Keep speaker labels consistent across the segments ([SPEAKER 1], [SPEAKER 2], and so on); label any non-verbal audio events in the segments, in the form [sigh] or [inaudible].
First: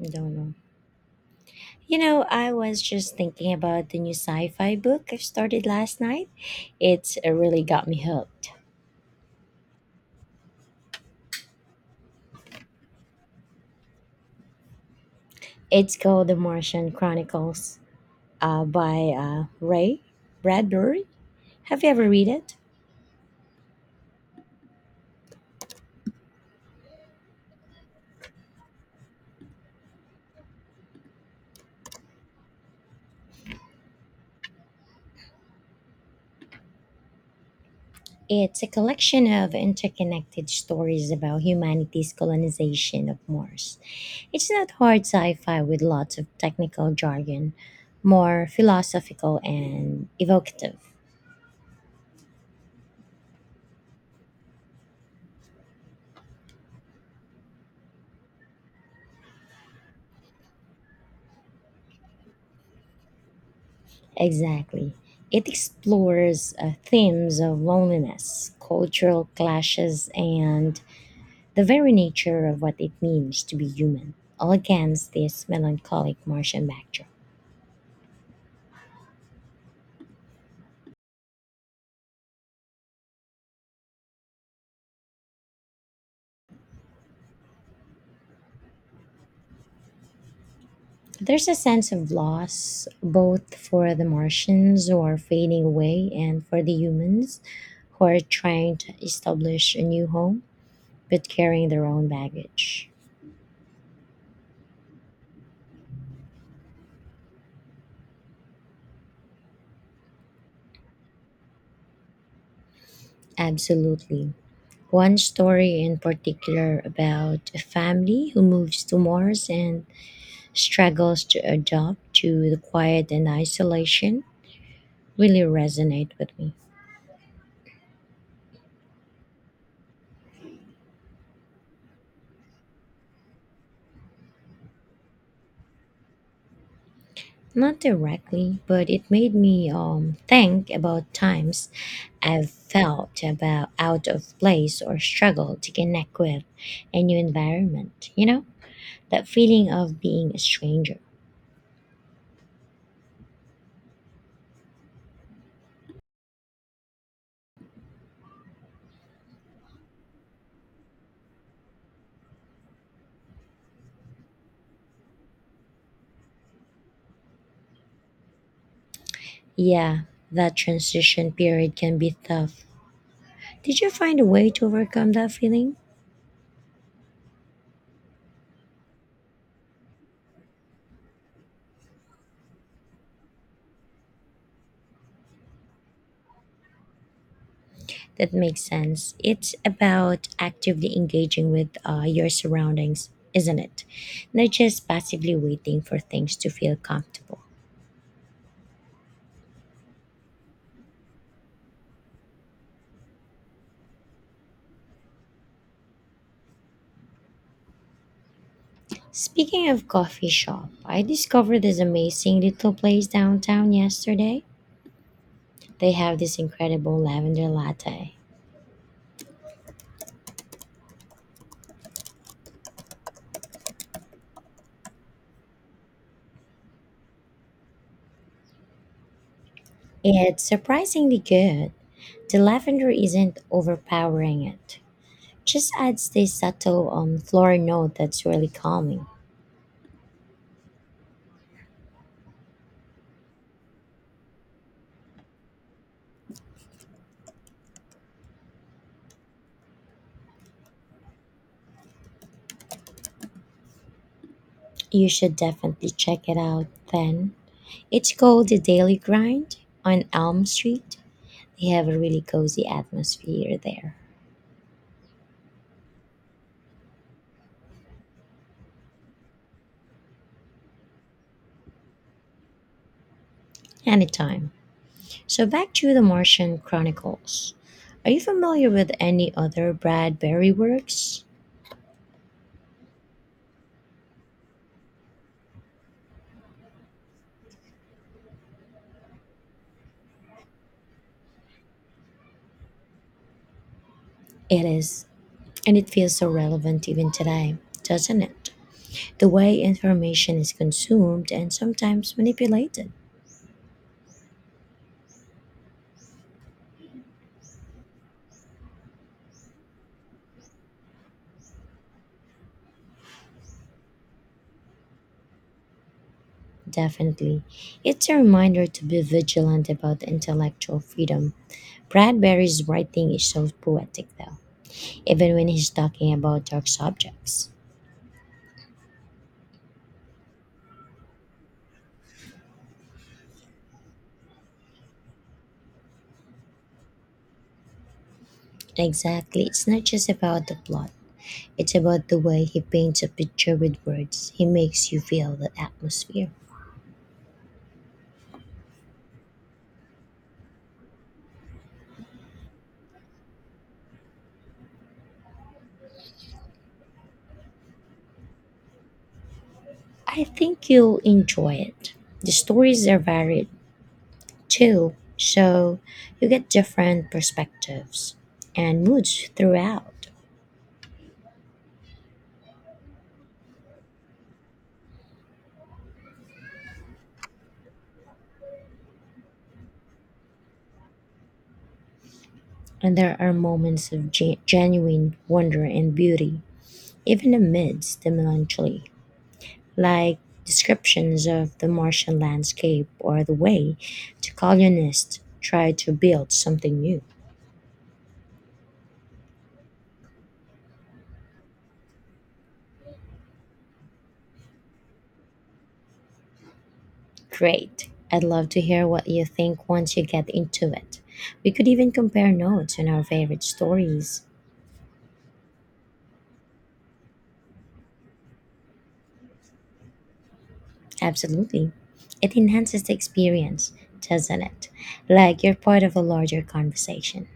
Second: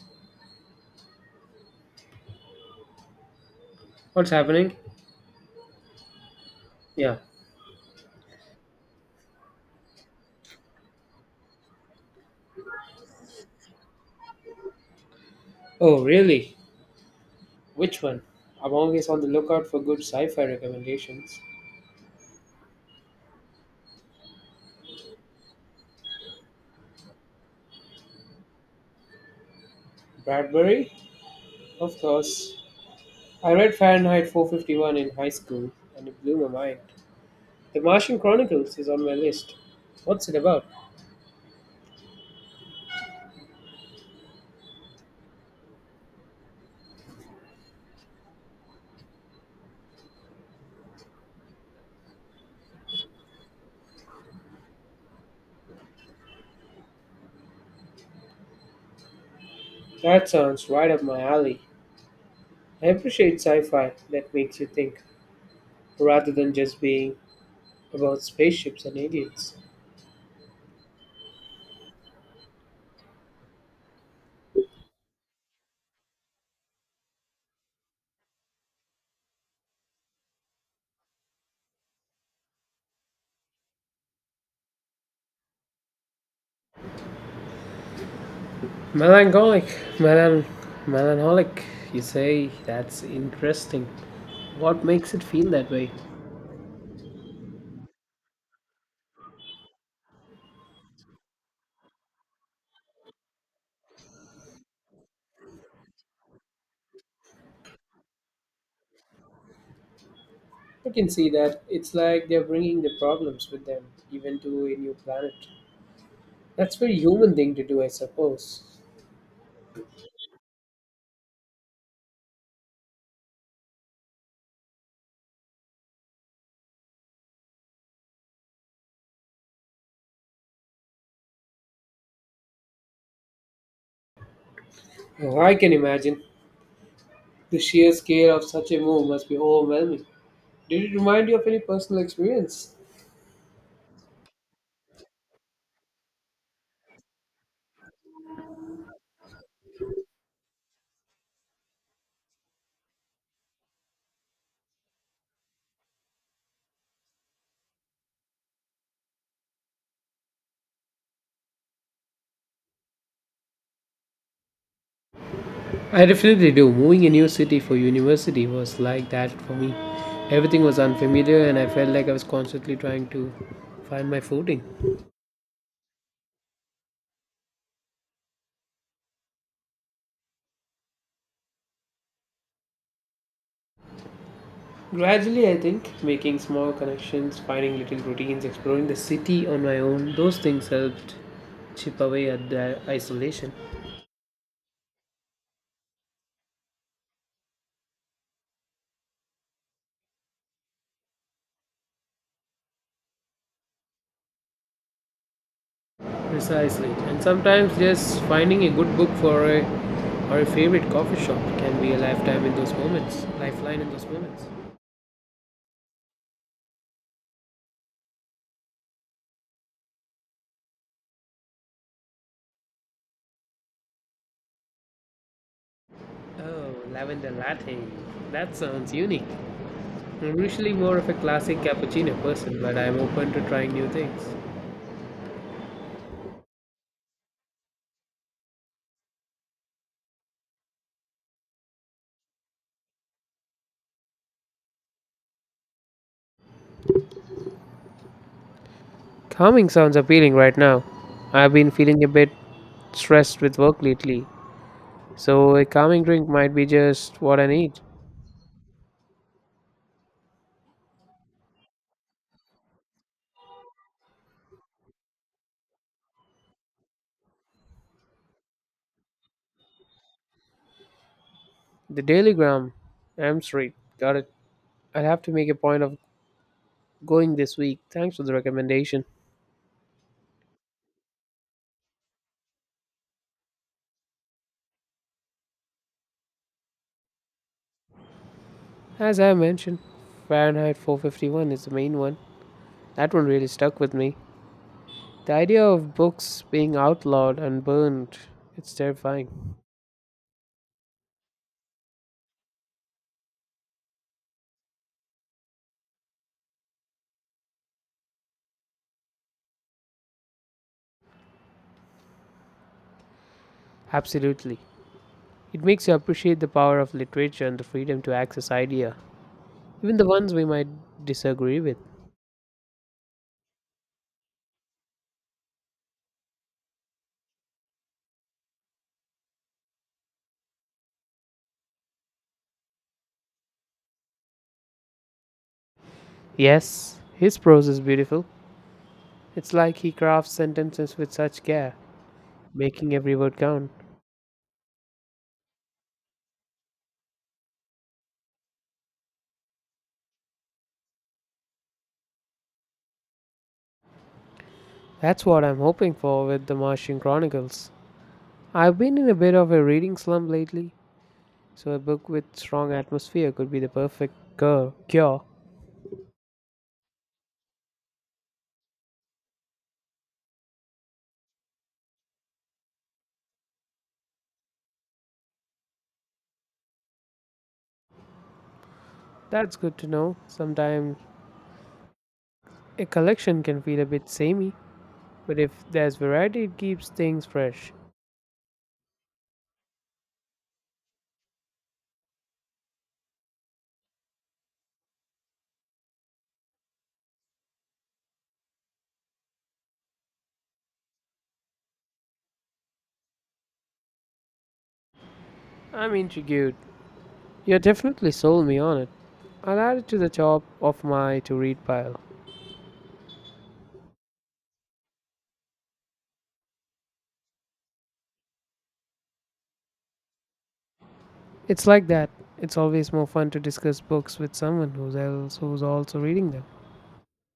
[SPEAKER 1] I don't know. You know, I was just thinking about the new
[SPEAKER 2] What's
[SPEAKER 1] sci-fi
[SPEAKER 2] happening?
[SPEAKER 1] book I started last night.
[SPEAKER 2] Yeah.
[SPEAKER 1] It's really got me hooked. It's
[SPEAKER 2] Oh,
[SPEAKER 1] called The
[SPEAKER 2] really?
[SPEAKER 1] Martian Chronicles
[SPEAKER 2] Which one? I'm
[SPEAKER 1] by
[SPEAKER 2] always on the lookout for good
[SPEAKER 1] Ray
[SPEAKER 2] sci fi
[SPEAKER 1] Bradbury.
[SPEAKER 2] recommendations.
[SPEAKER 1] Have you ever read it?
[SPEAKER 2] Bradbury? Of course. I read Fahrenheit 451 in high school and it blew my mind. The Martian
[SPEAKER 1] It's a
[SPEAKER 2] Chronicles is on my
[SPEAKER 1] collection of
[SPEAKER 2] list. What's it
[SPEAKER 1] interconnected
[SPEAKER 2] about?
[SPEAKER 1] stories about humanity's colonization of Mars. It's not hard sci-fi with lots of technical jargon, more philosophical and evocative.
[SPEAKER 2] That sounds right up my alley. I appreciate sci fi that makes you
[SPEAKER 1] Exactly.
[SPEAKER 2] think
[SPEAKER 1] It
[SPEAKER 2] rather
[SPEAKER 1] explores
[SPEAKER 2] than just being
[SPEAKER 1] themes of
[SPEAKER 2] about
[SPEAKER 1] loneliness,
[SPEAKER 2] spaceships and
[SPEAKER 1] cultural
[SPEAKER 2] aliens.
[SPEAKER 1] clashes, and the very nature of what it means to be human, all against this melancholic Martian backdrop.
[SPEAKER 2] Melancholic, melan,
[SPEAKER 1] There's a
[SPEAKER 2] melancholic.
[SPEAKER 1] sense
[SPEAKER 2] You
[SPEAKER 1] of
[SPEAKER 2] say
[SPEAKER 1] loss,
[SPEAKER 2] that's
[SPEAKER 1] both
[SPEAKER 2] interesting.
[SPEAKER 1] for the
[SPEAKER 2] What
[SPEAKER 1] Martians who
[SPEAKER 2] makes
[SPEAKER 1] are
[SPEAKER 2] it feel
[SPEAKER 1] fading
[SPEAKER 2] that way?
[SPEAKER 1] away and for the humans who are trying to establish a new home but carrying their own baggage.
[SPEAKER 2] I can see that it's like they're bringing the problems with them,
[SPEAKER 1] Absolutely.
[SPEAKER 2] even to a new
[SPEAKER 1] One
[SPEAKER 2] planet.
[SPEAKER 1] story in
[SPEAKER 2] That's
[SPEAKER 1] particular
[SPEAKER 2] very human
[SPEAKER 1] about
[SPEAKER 2] thing
[SPEAKER 1] a
[SPEAKER 2] to do, I
[SPEAKER 1] family who
[SPEAKER 2] suppose.
[SPEAKER 1] moves to Mars and struggles to adapt to the quiet and isolation really resonated with me.
[SPEAKER 2] Oh, I can imagine the
[SPEAKER 1] Not
[SPEAKER 2] sheer scale of
[SPEAKER 1] directly,
[SPEAKER 2] such a
[SPEAKER 1] but
[SPEAKER 2] move
[SPEAKER 1] it
[SPEAKER 2] must
[SPEAKER 1] made
[SPEAKER 2] be
[SPEAKER 1] me
[SPEAKER 2] overwhelming.
[SPEAKER 1] think
[SPEAKER 2] Did it
[SPEAKER 1] about
[SPEAKER 2] remind you of any
[SPEAKER 1] times
[SPEAKER 2] personal
[SPEAKER 1] I've
[SPEAKER 2] experience?
[SPEAKER 1] felt about out of place or struggled to connect with a new environment. You know, that feeling of being a stranger.
[SPEAKER 2] I definitely do. Moving a new city for university was like that for me.
[SPEAKER 1] Yeah, that
[SPEAKER 2] Everything was
[SPEAKER 1] transition
[SPEAKER 2] unfamiliar, and I
[SPEAKER 1] period
[SPEAKER 2] felt
[SPEAKER 1] can
[SPEAKER 2] like I
[SPEAKER 1] be
[SPEAKER 2] was
[SPEAKER 1] tough.
[SPEAKER 2] constantly trying to
[SPEAKER 1] Did you
[SPEAKER 2] find
[SPEAKER 1] find
[SPEAKER 2] my
[SPEAKER 1] a way
[SPEAKER 2] footing.
[SPEAKER 1] to overcome that feeling?
[SPEAKER 2] Gradually, I think making small connections, finding little
[SPEAKER 1] That
[SPEAKER 2] routines,
[SPEAKER 1] makes
[SPEAKER 2] exploring the
[SPEAKER 1] sense.
[SPEAKER 2] city
[SPEAKER 1] It's
[SPEAKER 2] on my own,
[SPEAKER 1] about
[SPEAKER 2] those things
[SPEAKER 1] actively
[SPEAKER 2] helped
[SPEAKER 1] engaging with
[SPEAKER 2] chip
[SPEAKER 1] your
[SPEAKER 2] away at the
[SPEAKER 1] surroundings,
[SPEAKER 2] isolation.
[SPEAKER 1] isn't it? Not just passively waiting for things to feel comfortable.
[SPEAKER 2] Precisely. And sometimes just finding a good book for a
[SPEAKER 1] Speaking of coffee
[SPEAKER 2] or a
[SPEAKER 1] shop,
[SPEAKER 2] favorite
[SPEAKER 1] I
[SPEAKER 2] coffee shop
[SPEAKER 1] discovered this
[SPEAKER 2] can be a
[SPEAKER 1] amazing
[SPEAKER 2] lifetime in those
[SPEAKER 1] little place
[SPEAKER 2] moments,
[SPEAKER 1] downtown
[SPEAKER 2] lifeline in those
[SPEAKER 1] yesterday.
[SPEAKER 2] moments.
[SPEAKER 1] They have this incredible lavender latte.
[SPEAKER 2] Oh, lavender latte. That sounds unique. I'm
[SPEAKER 1] It's
[SPEAKER 2] usually more of a
[SPEAKER 1] surprisingly
[SPEAKER 2] classic
[SPEAKER 1] good.
[SPEAKER 2] cappuccino
[SPEAKER 1] The
[SPEAKER 2] person, but
[SPEAKER 1] lavender
[SPEAKER 2] I'm open
[SPEAKER 1] isn't
[SPEAKER 2] to trying new things.
[SPEAKER 1] overpowering it. Just adds this subtle floral note that's really calming.
[SPEAKER 2] Calming sounds appealing right now. I've been feeling a bit stressed with work lately,
[SPEAKER 1] You should
[SPEAKER 2] so a
[SPEAKER 1] definitely
[SPEAKER 2] calming
[SPEAKER 1] check
[SPEAKER 2] drink
[SPEAKER 1] it
[SPEAKER 2] might be
[SPEAKER 1] out
[SPEAKER 2] just
[SPEAKER 1] then.
[SPEAKER 2] what I need.
[SPEAKER 1] It's called the Daily Grind on Elm Street. They have a really cozy atmosphere there.
[SPEAKER 2] The Daily Gram, M Street, got it.
[SPEAKER 1] Anytime.
[SPEAKER 2] I'll have to
[SPEAKER 1] So
[SPEAKER 2] make a
[SPEAKER 1] back
[SPEAKER 2] point
[SPEAKER 1] to
[SPEAKER 2] of
[SPEAKER 1] the Martian
[SPEAKER 2] going
[SPEAKER 1] Chronicles.
[SPEAKER 2] this week.
[SPEAKER 1] Are
[SPEAKER 2] Thanks
[SPEAKER 1] you
[SPEAKER 2] for the
[SPEAKER 1] familiar with
[SPEAKER 2] recommendation.
[SPEAKER 1] any other Bradbury works?
[SPEAKER 2] As I mentioned, Fahrenheit 451 is the main one. That one really stuck with me.
[SPEAKER 1] It is,
[SPEAKER 2] The idea
[SPEAKER 1] and it
[SPEAKER 2] of
[SPEAKER 1] feels so
[SPEAKER 2] books being
[SPEAKER 1] relevant even
[SPEAKER 2] outlawed
[SPEAKER 1] today,
[SPEAKER 2] and burned,
[SPEAKER 1] doesn't it?
[SPEAKER 2] it's
[SPEAKER 1] The
[SPEAKER 2] terrifying.
[SPEAKER 1] way information is consumed and sometimes manipulated.
[SPEAKER 2] Absolutely. It makes you appreciate the power of
[SPEAKER 1] Definitely.
[SPEAKER 2] literature and the freedom
[SPEAKER 1] It's
[SPEAKER 2] to
[SPEAKER 1] a
[SPEAKER 2] access
[SPEAKER 1] reminder to
[SPEAKER 2] idea,
[SPEAKER 1] be vigilant
[SPEAKER 2] even
[SPEAKER 1] about
[SPEAKER 2] the ones we might
[SPEAKER 1] intellectual freedom.
[SPEAKER 2] disagree with.
[SPEAKER 1] Bradbury's writing is so poetic, though, even when he's talking about dark subjects.
[SPEAKER 2] Yes, his prose is beautiful.
[SPEAKER 1] Exactly,
[SPEAKER 2] It's
[SPEAKER 1] it's
[SPEAKER 2] like
[SPEAKER 1] not
[SPEAKER 2] he
[SPEAKER 1] just
[SPEAKER 2] crafts
[SPEAKER 1] about the plot,
[SPEAKER 2] sentences with such care,
[SPEAKER 1] it's about the way he
[SPEAKER 2] making
[SPEAKER 1] paints a
[SPEAKER 2] every word
[SPEAKER 1] picture
[SPEAKER 2] count.
[SPEAKER 1] with words. He makes you feel the atmosphere.
[SPEAKER 2] That's what I'm hoping for with the Martian Chronicles. I've been in a bit of a reading
[SPEAKER 1] I
[SPEAKER 2] slump
[SPEAKER 1] think
[SPEAKER 2] lately,
[SPEAKER 1] you'll enjoy
[SPEAKER 2] so a
[SPEAKER 1] it.
[SPEAKER 2] book with
[SPEAKER 1] The
[SPEAKER 2] strong
[SPEAKER 1] stories are
[SPEAKER 2] atmosphere
[SPEAKER 1] varied
[SPEAKER 2] could be the perfect
[SPEAKER 1] too,
[SPEAKER 2] cure.
[SPEAKER 1] so you get different perspectives and moods throughout.
[SPEAKER 2] That's good to know. Sometimes a
[SPEAKER 1] And there are
[SPEAKER 2] collection can feel a
[SPEAKER 1] moments
[SPEAKER 2] bit
[SPEAKER 1] of
[SPEAKER 2] samey,
[SPEAKER 1] genuine
[SPEAKER 2] but if
[SPEAKER 1] wonder and
[SPEAKER 2] there's
[SPEAKER 1] beauty,
[SPEAKER 2] variety, it keeps things
[SPEAKER 1] even
[SPEAKER 2] fresh.
[SPEAKER 1] amidst the melancholy, like descriptions of the Martian landscape or the way the colonists tried to build something new.
[SPEAKER 2] I'm intrigued. You
[SPEAKER 1] Great.
[SPEAKER 2] definitely
[SPEAKER 1] I'd
[SPEAKER 2] sold
[SPEAKER 1] love
[SPEAKER 2] me
[SPEAKER 1] to
[SPEAKER 2] on
[SPEAKER 1] hear
[SPEAKER 2] it.
[SPEAKER 1] what you
[SPEAKER 2] I'll
[SPEAKER 1] think
[SPEAKER 2] add it
[SPEAKER 1] once
[SPEAKER 2] to
[SPEAKER 1] you
[SPEAKER 2] the
[SPEAKER 1] get
[SPEAKER 2] top
[SPEAKER 1] into
[SPEAKER 2] of
[SPEAKER 1] it.
[SPEAKER 2] my to
[SPEAKER 1] We
[SPEAKER 2] read
[SPEAKER 1] could even
[SPEAKER 2] pile.
[SPEAKER 1] compare notes on our favorite stories.
[SPEAKER 2] It's
[SPEAKER 1] Absolutely.
[SPEAKER 2] like that.
[SPEAKER 1] It
[SPEAKER 2] It's
[SPEAKER 1] enhances
[SPEAKER 2] always
[SPEAKER 1] the
[SPEAKER 2] more fun to
[SPEAKER 1] experience,
[SPEAKER 2] discuss books with
[SPEAKER 1] doesn't it?
[SPEAKER 2] someone who's else
[SPEAKER 1] Like you're
[SPEAKER 2] who's
[SPEAKER 1] part of a
[SPEAKER 2] also reading
[SPEAKER 1] larger
[SPEAKER 2] them.
[SPEAKER 1] conversation.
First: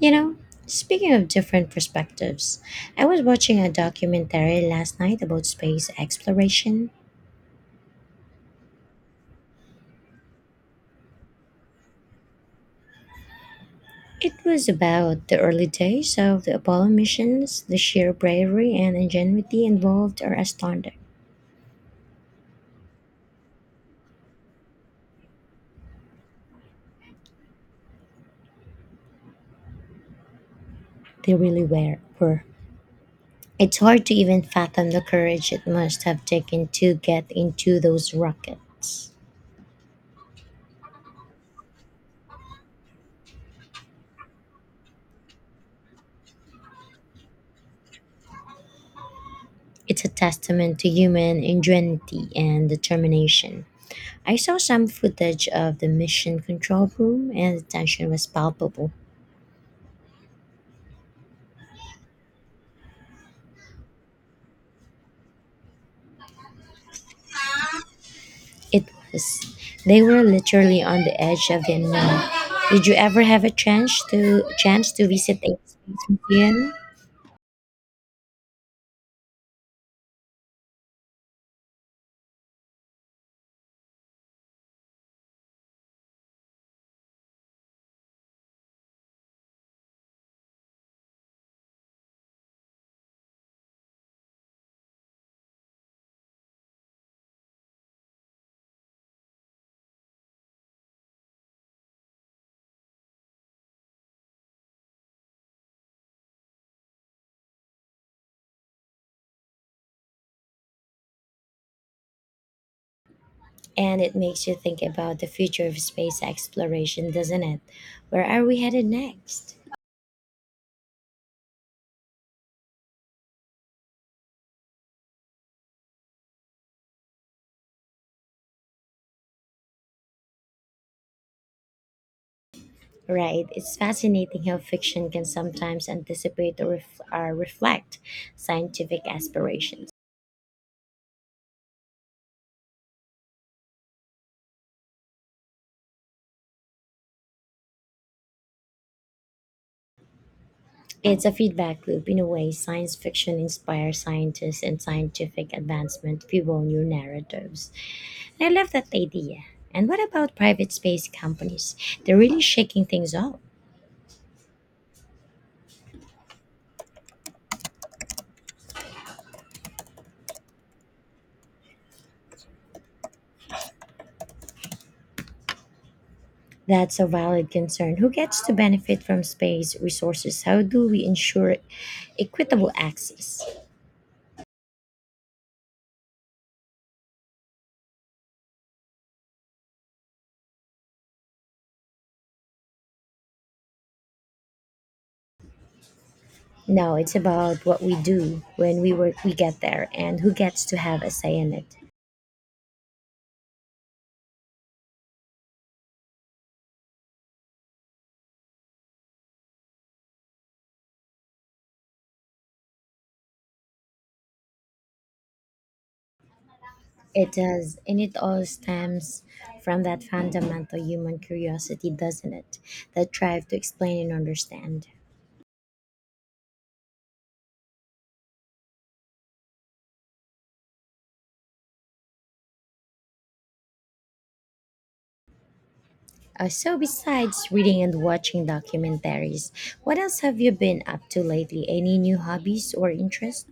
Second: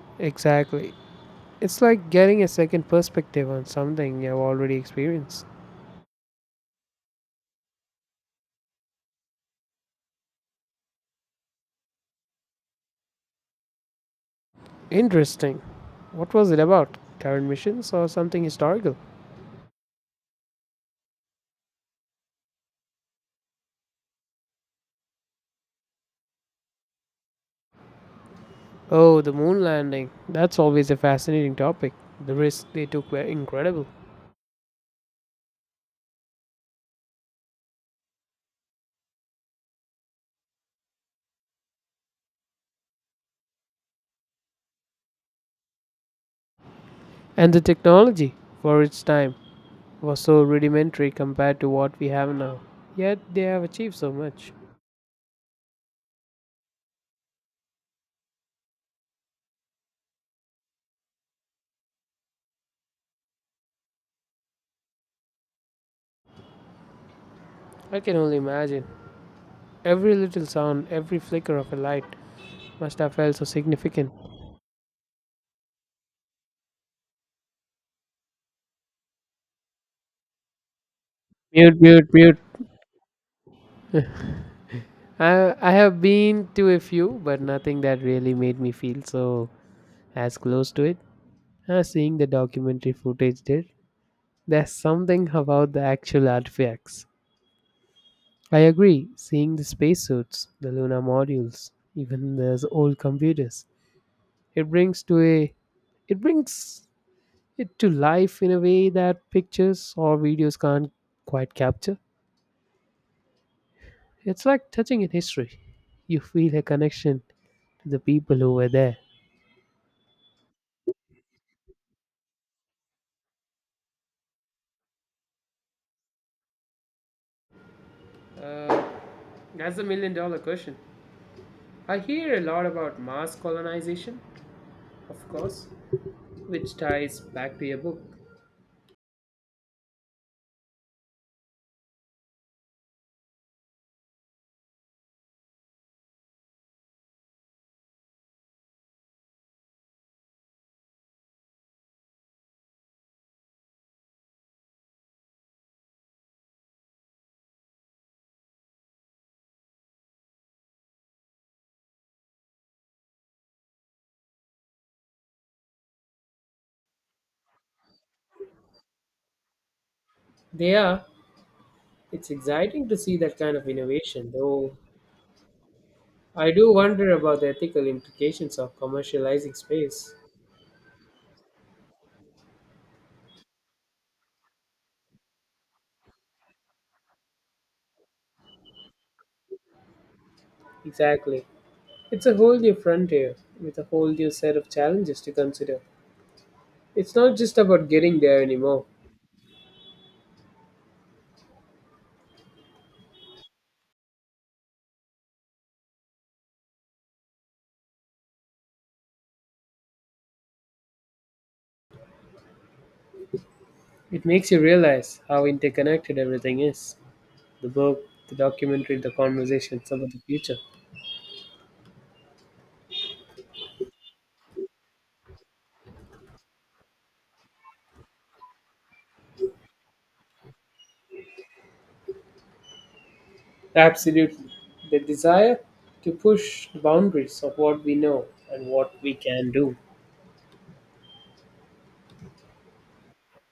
[SPEAKER 1] You know,
[SPEAKER 2] Exactly.
[SPEAKER 1] speaking of different
[SPEAKER 2] It's like getting a
[SPEAKER 1] perspectives,
[SPEAKER 2] second
[SPEAKER 1] I was
[SPEAKER 2] perspective
[SPEAKER 1] watching
[SPEAKER 2] on
[SPEAKER 1] a
[SPEAKER 2] something you've
[SPEAKER 1] documentary
[SPEAKER 2] already
[SPEAKER 1] last night
[SPEAKER 2] experienced.
[SPEAKER 1] about space exploration. It was about the
[SPEAKER 2] Interesting.
[SPEAKER 1] early days
[SPEAKER 2] What
[SPEAKER 1] of
[SPEAKER 2] was
[SPEAKER 1] the
[SPEAKER 2] it
[SPEAKER 1] Apollo
[SPEAKER 2] about? Current
[SPEAKER 1] missions. The
[SPEAKER 2] missions or
[SPEAKER 1] sheer
[SPEAKER 2] something
[SPEAKER 1] bravery and
[SPEAKER 2] historical?
[SPEAKER 1] ingenuity involved are astounding.
[SPEAKER 2] Oh, the moon landing. That's always a
[SPEAKER 1] They
[SPEAKER 2] fascinating
[SPEAKER 1] really
[SPEAKER 2] topic.
[SPEAKER 1] were.
[SPEAKER 2] The
[SPEAKER 1] were.
[SPEAKER 2] risks they took were
[SPEAKER 1] It's
[SPEAKER 2] incredible.
[SPEAKER 1] hard to even fathom the courage it must have taken to get into those rockets.
[SPEAKER 2] And the technology for its time
[SPEAKER 1] It's a
[SPEAKER 2] was so
[SPEAKER 1] testament to
[SPEAKER 2] rudimentary
[SPEAKER 1] human
[SPEAKER 2] compared to what we
[SPEAKER 1] ingenuity
[SPEAKER 2] have now.
[SPEAKER 1] and
[SPEAKER 2] Yet they have
[SPEAKER 1] determination.
[SPEAKER 2] achieved so
[SPEAKER 1] I
[SPEAKER 2] much.
[SPEAKER 1] saw some footage of the mission control room, and the tension was palpable.
[SPEAKER 2] I can only
[SPEAKER 1] It
[SPEAKER 2] imagine.
[SPEAKER 1] was. They
[SPEAKER 2] Every
[SPEAKER 1] were
[SPEAKER 2] little
[SPEAKER 1] literally
[SPEAKER 2] sound,
[SPEAKER 1] on the
[SPEAKER 2] every
[SPEAKER 1] edge
[SPEAKER 2] flicker
[SPEAKER 1] of
[SPEAKER 2] of
[SPEAKER 1] the
[SPEAKER 2] a light
[SPEAKER 1] unknown. Did you
[SPEAKER 2] must have
[SPEAKER 1] ever
[SPEAKER 2] felt
[SPEAKER 1] have
[SPEAKER 2] so
[SPEAKER 1] a chance
[SPEAKER 2] significant.
[SPEAKER 1] to chance to visit a space museum?
[SPEAKER 2] Mute, mute, mute. I have been to a few, but nothing that really made me feel so as close to it as seeing the documentary footage did. There's something about the actual artifacts. I agree, seeing the spacesuits, the lunar modules, even the old computers. It brings to a it brings it to life in a way that pictures or videos can't quite capture.
[SPEAKER 1] And it makes
[SPEAKER 2] It's
[SPEAKER 1] you
[SPEAKER 2] like
[SPEAKER 1] think
[SPEAKER 2] touching in
[SPEAKER 1] about the
[SPEAKER 2] history.
[SPEAKER 1] future of
[SPEAKER 2] You
[SPEAKER 1] space
[SPEAKER 2] feel a
[SPEAKER 1] exploration,
[SPEAKER 2] connection
[SPEAKER 1] doesn't it?
[SPEAKER 2] to the
[SPEAKER 1] Where
[SPEAKER 2] people
[SPEAKER 1] are
[SPEAKER 2] who
[SPEAKER 1] we
[SPEAKER 2] were
[SPEAKER 1] headed
[SPEAKER 2] there.
[SPEAKER 1] next?
[SPEAKER 2] Uh, that's a million dollar question. I hear a lot about mass
[SPEAKER 1] Right. It's
[SPEAKER 2] colonization,
[SPEAKER 1] fascinating how fiction can
[SPEAKER 2] of course,
[SPEAKER 1] sometimes anticipate or,
[SPEAKER 2] which
[SPEAKER 1] ref-
[SPEAKER 2] ties
[SPEAKER 1] or
[SPEAKER 2] back to your
[SPEAKER 1] reflect
[SPEAKER 2] book.
[SPEAKER 1] scientific aspirations. It's a feedback loop in a way. Science fiction inspires scientists, and scientific advancement fuel new narratives. I love that idea. And what about private space companies? They're really shaking things up.
[SPEAKER 2] They are. It's exciting to see that kind of innovation, though I do
[SPEAKER 1] That's a
[SPEAKER 2] wonder about the
[SPEAKER 1] valid
[SPEAKER 2] ethical
[SPEAKER 1] concern. Who gets to
[SPEAKER 2] implications of
[SPEAKER 1] benefit from
[SPEAKER 2] commercializing
[SPEAKER 1] space
[SPEAKER 2] space.
[SPEAKER 1] resources? How do we ensure equitable access?
[SPEAKER 2] Exactly. It's a whole new frontier with a whole new set of challenges to consider.
[SPEAKER 1] No,
[SPEAKER 2] It's
[SPEAKER 1] it's
[SPEAKER 2] not just
[SPEAKER 1] about what
[SPEAKER 2] about
[SPEAKER 1] we
[SPEAKER 2] getting
[SPEAKER 1] do
[SPEAKER 2] there
[SPEAKER 1] when
[SPEAKER 2] anymore.
[SPEAKER 1] we get there and who gets to have a say in it.
[SPEAKER 2] It makes you realize how interconnected everything is:
[SPEAKER 1] It
[SPEAKER 2] the
[SPEAKER 1] does, and
[SPEAKER 2] book,
[SPEAKER 1] it
[SPEAKER 2] the
[SPEAKER 1] all
[SPEAKER 2] documentary, the
[SPEAKER 1] stems from
[SPEAKER 2] conversations
[SPEAKER 1] that
[SPEAKER 2] about the future.
[SPEAKER 1] fundamental human curiosity, doesn't it? That drive to explain and understand.
[SPEAKER 2] Absolutely. The desire to
[SPEAKER 1] Uh,
[SPEAKER 2] push
[SPEAKER 1] so,
[SPEAKER 2] the boundaries
[SPEAKER 1] besides
[SPEAKER 2] of
[SPEAKER 1] reading
[SPEAKER 2] what we
[SPEAKER 1] and
[SPEAKER 2] know
[SPEAKER 1] watching
[SPEAKER 2] and what we
[SPEAKER 1] documentaries,
[SPEAKER 2] can do.
[SPEAKER 1] what else have you been up to lately? Any new hobbies or interests?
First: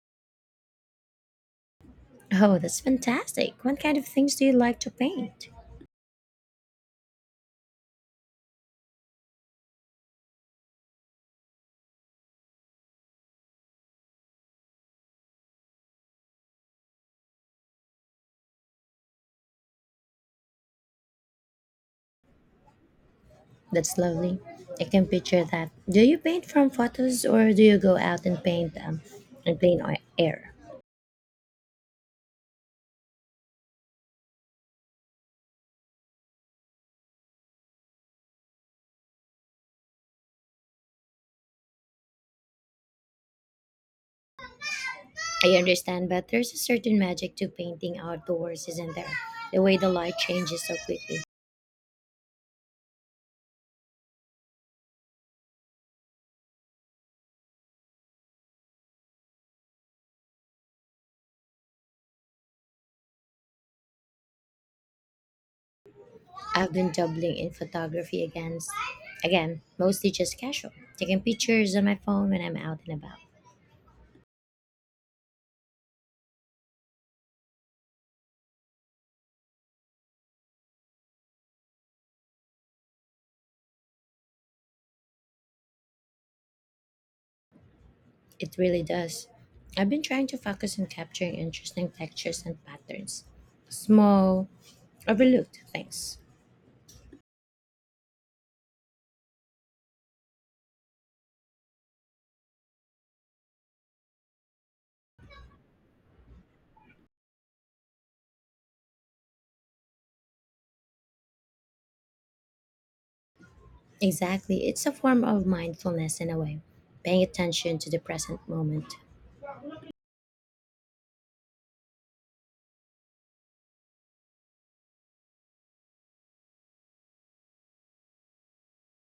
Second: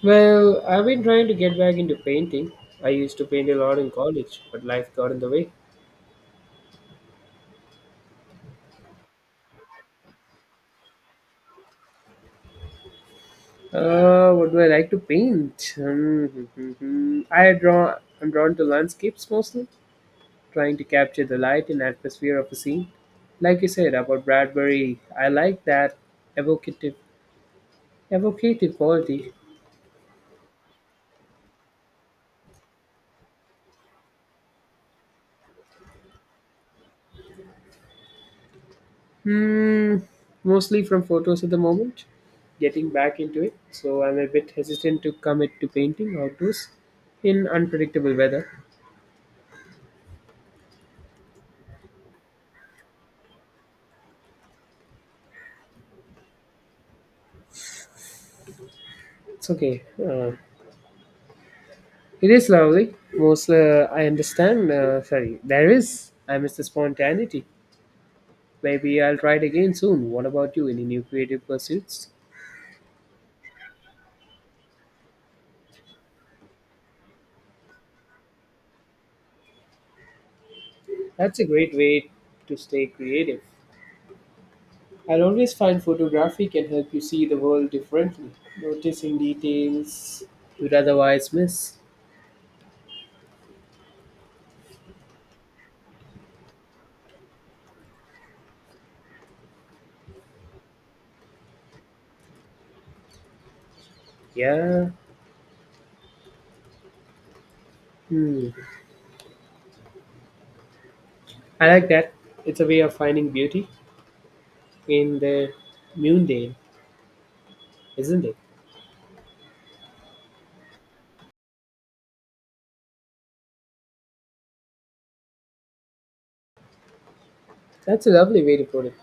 [SPEAKER 2] Well, I've been trying to get back into painting.
[SPEAKER 1] Oh, that's
[SPEAKER 2] I used to paint
[SPEAKER 1] fantastic.
[SPEAKER 2] a
[SPEAKER 1] What
[SPEAKER 2] lot in
[SPEAKER 1] kind of things
[SPEAKER 2] college,
[SPEAKER 1] do you
[SPEAKER 2] but
[SPEAKER 1] like to
[SPEAKER 2] life got in the
[SPEAKER 1] paint?
[SPEAKER 2] way. What do I like to paint? [laughs] I draw. I'm drawn to landscapes mostly, trying to capture the light and atmosphere of a scene. Like you said
[SPEAKER 1] That's
[SPEAKER 2] about
[SPEAKER 1] lovely. I
[SPEAKER 2] Bradbury,
[SPEAKER 1] can
[SPEAKER 2] I
[SPEAKER 1] picture
[SPEAKER 2] like
[SPEAKER 1] that.
[SPEAKER 2] that
[SPEAKER 1] Do you paint from
[SPEAKER 2] evocative,
[SPEAKER 1] photos or do you go out and paint
[SPEAKER 2] evocative quality.
[SPEAKER 1] in air?
[SPEAKER 2] Hmm, mostly from photos at the moment. Getting back into it, so I'm a bit hesitant to
[SPEAKER 1] I
[SPEAKER 2] commit to
[SPEAKER 1] understand,
[SPEAKER 2] painting
[SPEAKER 1] but there's a
[SPEAKER 2] outdoors
[SPEAKER 1] certain magic to
[SPEAKER 2] in
[SPEAKER 1] painting
[SPEAKER 2] unpredictable weather.
[SPEAKER 1] outdoors, isn't there? The way the light changes so quickly.
[SPEAKER 2] It's okay. It is lovely. Most I understand. Sorry, there is. I miss the
[SPEAKER 1] I've been doubling
[SPEAKER 2] spontaneity.
[SPEAKER 1] in photography
[SPEAKER 2] Maybe I'll try it
[SPEAKER 1] again,
[SPEAKER 2] again
[SPEAKER 1] mostly
[SPEAKER 2] soon. What
[SPEAKER 1] just
[SPEAKER 2] about you?
[SPEAKER 1] casual,
[SPEAKER 2] Any new
[SPEAKER 1] taking
[SPEAKER 2] creative
[SPEAKER 1] pictures on my
[SPEAKER 2] pursuits?
[SPEAKER 1] phone when I'm out and about.
[SPEAKER 2] That's a great way to stay creative. I'll always find photography can help you see the world differently,
[SPEAKER 1] It really
[SPEAKER 2] noticing
[SPEAKER 1] does. I've been
[SPEAKER 2] details
[SPEAKER 1] trying to
[SPEAKER 2] you'd
[SPEAKER 1] focus on capturing
[SPEAKER 2] otherwise miss.
[SPEAKER 1] interesting textures and patterns. Small, overlooked things.
[SPEAKER 2] Yeah. Hmm. I like that. It's a way of finding beauty
[SPEAKER 1] Exactly, it's a
[SPEAKER 2] in
[SPEAKER 1] form of
[SPEAKER 2] the
[SPEAKER 1] mindfulness in a
[SPEAKER 2] mundane,
[SPEAKER 1] way, paying attention to the
[SPEAKER 2] isn't it?
[SPEAKER 1] present moment.
[SPEAKER 2] That's a lovely way to put it.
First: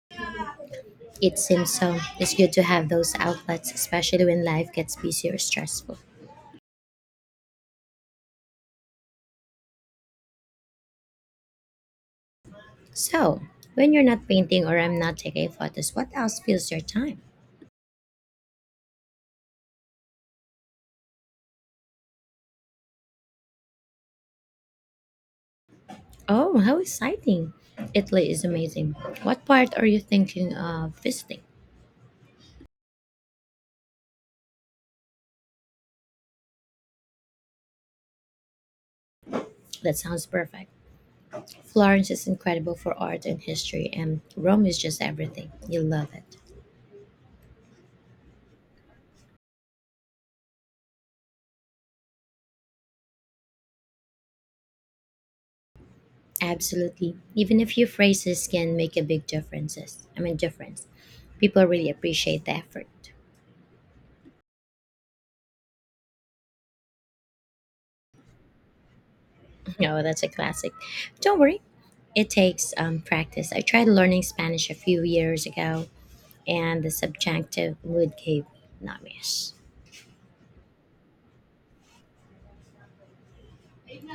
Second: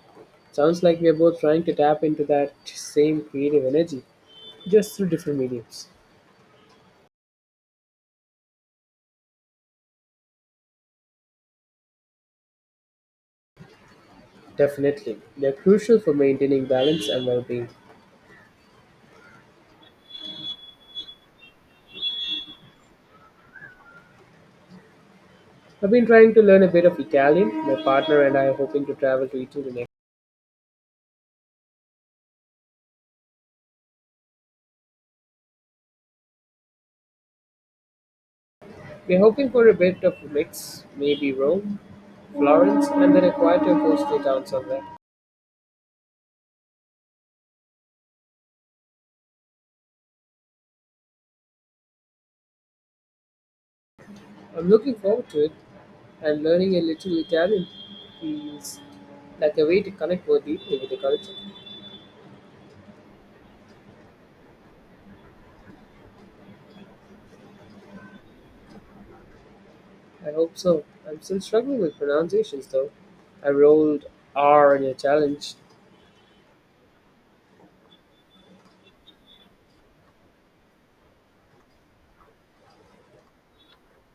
[SPEAKER 2] Sounds like we are
[SPEAKER 1] It
[SPEAKER 2] both trying
[SPEAKER 1] seems
[SPEAKER 2] to
[SPEAKER 1] so.
[SPEAKER 2] tap into
[SPEAKER 1] It's good
[SPEAKER 2] that
[SPEAKER 1] to have those
[SPEAKER 2] same creative
[SPEAKER 1] outlets,
[SPEAKER 2] energy,
[SPEAKER 1] especially when life
[SPEAKER 2] just
[SPEAKER 1] gets
[SPEAKER 2] through
[SPEAKER 1] busy or
[SPEAKER 2] different mediums.
[SPEAKER 1] stressful. So, when you're not painting or I'm not
[SPEAKER 2] Definitely.
[SPEAKER 1] taking
[SPEAKER 2] They're
[SPEAKER 1] photos,
[SPEAKER 2] crucial
[SPEAKER 1] what
[SPEAKER 2] for
[SPEAKER 1] else
[SPEAKER 2] maintaining
[SPEAKER 1] fills your
[SPEAKER 2] balance
[SPEAKER 1] time?
[SPEAKER 2] and well being. I've been trying to
[SPEAKER 1] Oh,
[SPEAKER 2] learn a
[SPEAKER 1] how
[SPEAKER 2] bit of Italian.
[SPEAKER 1] exciting!
[SPEAKER 2] My partner
[SPEAKER 1] Italy
[SPEAKER 2] and
[SPEAKER 1] is
[SPEAKER 2] I are hoping
[SPEAKER 1] amazing.
[SPEAKER 2] to travel to
[SPEAKER 1] What
[SPEAKER 2] Italy
[SPEAKER 1] part are
[SPEAKER 2] next.
[SPEAKER 1] you thinking of visiting?
[SPEAKER 2] We're hoping for a
[SPEAKER 1] That
[SPEAKER 2] bit of
[SPEAKER 1] sounds
[SPEAKER 2] a
[SPEAKER 1] perfect.
[SPEAKER 2] mix, maybe Rome,
[SPEAKER 1] Florence is incredible
[SPEAKER 2] Florence,
[SPEAKER 1] for
[SPEAKER 2] and then
[SPEAKER 1] art
[SPEAKER 2] a
[SPEAKER 1] and
[SPEAKER 2] quieter
[SPEAKER 1] history, and
[SPEAKER 2] coastal town
[SPEAKER 1] Rome is
[SPEAKER 2] somewhere.
[SPEAKER 1] just everything. You'll love it.
[SPEAKER 2] I'm looking forward to it, and learning a
[SPEAKER 1] Absolutely.
[SPEAKER 2] little
[SPEAKER 1] Even a
[SPEAKER 2] Italian
[SPEAKER 1] few phrases can
[SPEAKER 2] feels
[SPEAKER 1] make a big
[SPEAKER 2] like a way to connect more deeply
[SPEAKER 1] difference.
[SPEAKER 2] with the culture.
[SPEAKER 1] People really appreciate the effort. Oh, that's a
[SPEAKER 2] I hope
[SPEAKER 1] classic.
[SPEAKER 2] so. I'm
[SPEAKER 1] Don't
[SPEAKER 2] still
[SPEAKER 1] worry,
[SPEAKER 2] struggling with
[SPEAKER 1] it
[SPEAKER 2] pronunciations
[SPEAKER 1] takes
[SPEAKER 2] though. I
[SPEAKER 1] practice. I tried
[SPEAKER 2] rolled
[SPEAKER 1] learning Spanish a
[SPEAKER 2] R in your
[SPEAKER 1] few years
[SPEAKER 2] challenge.
[SPEAKER 1] ago, and the subjunctive would give not miss.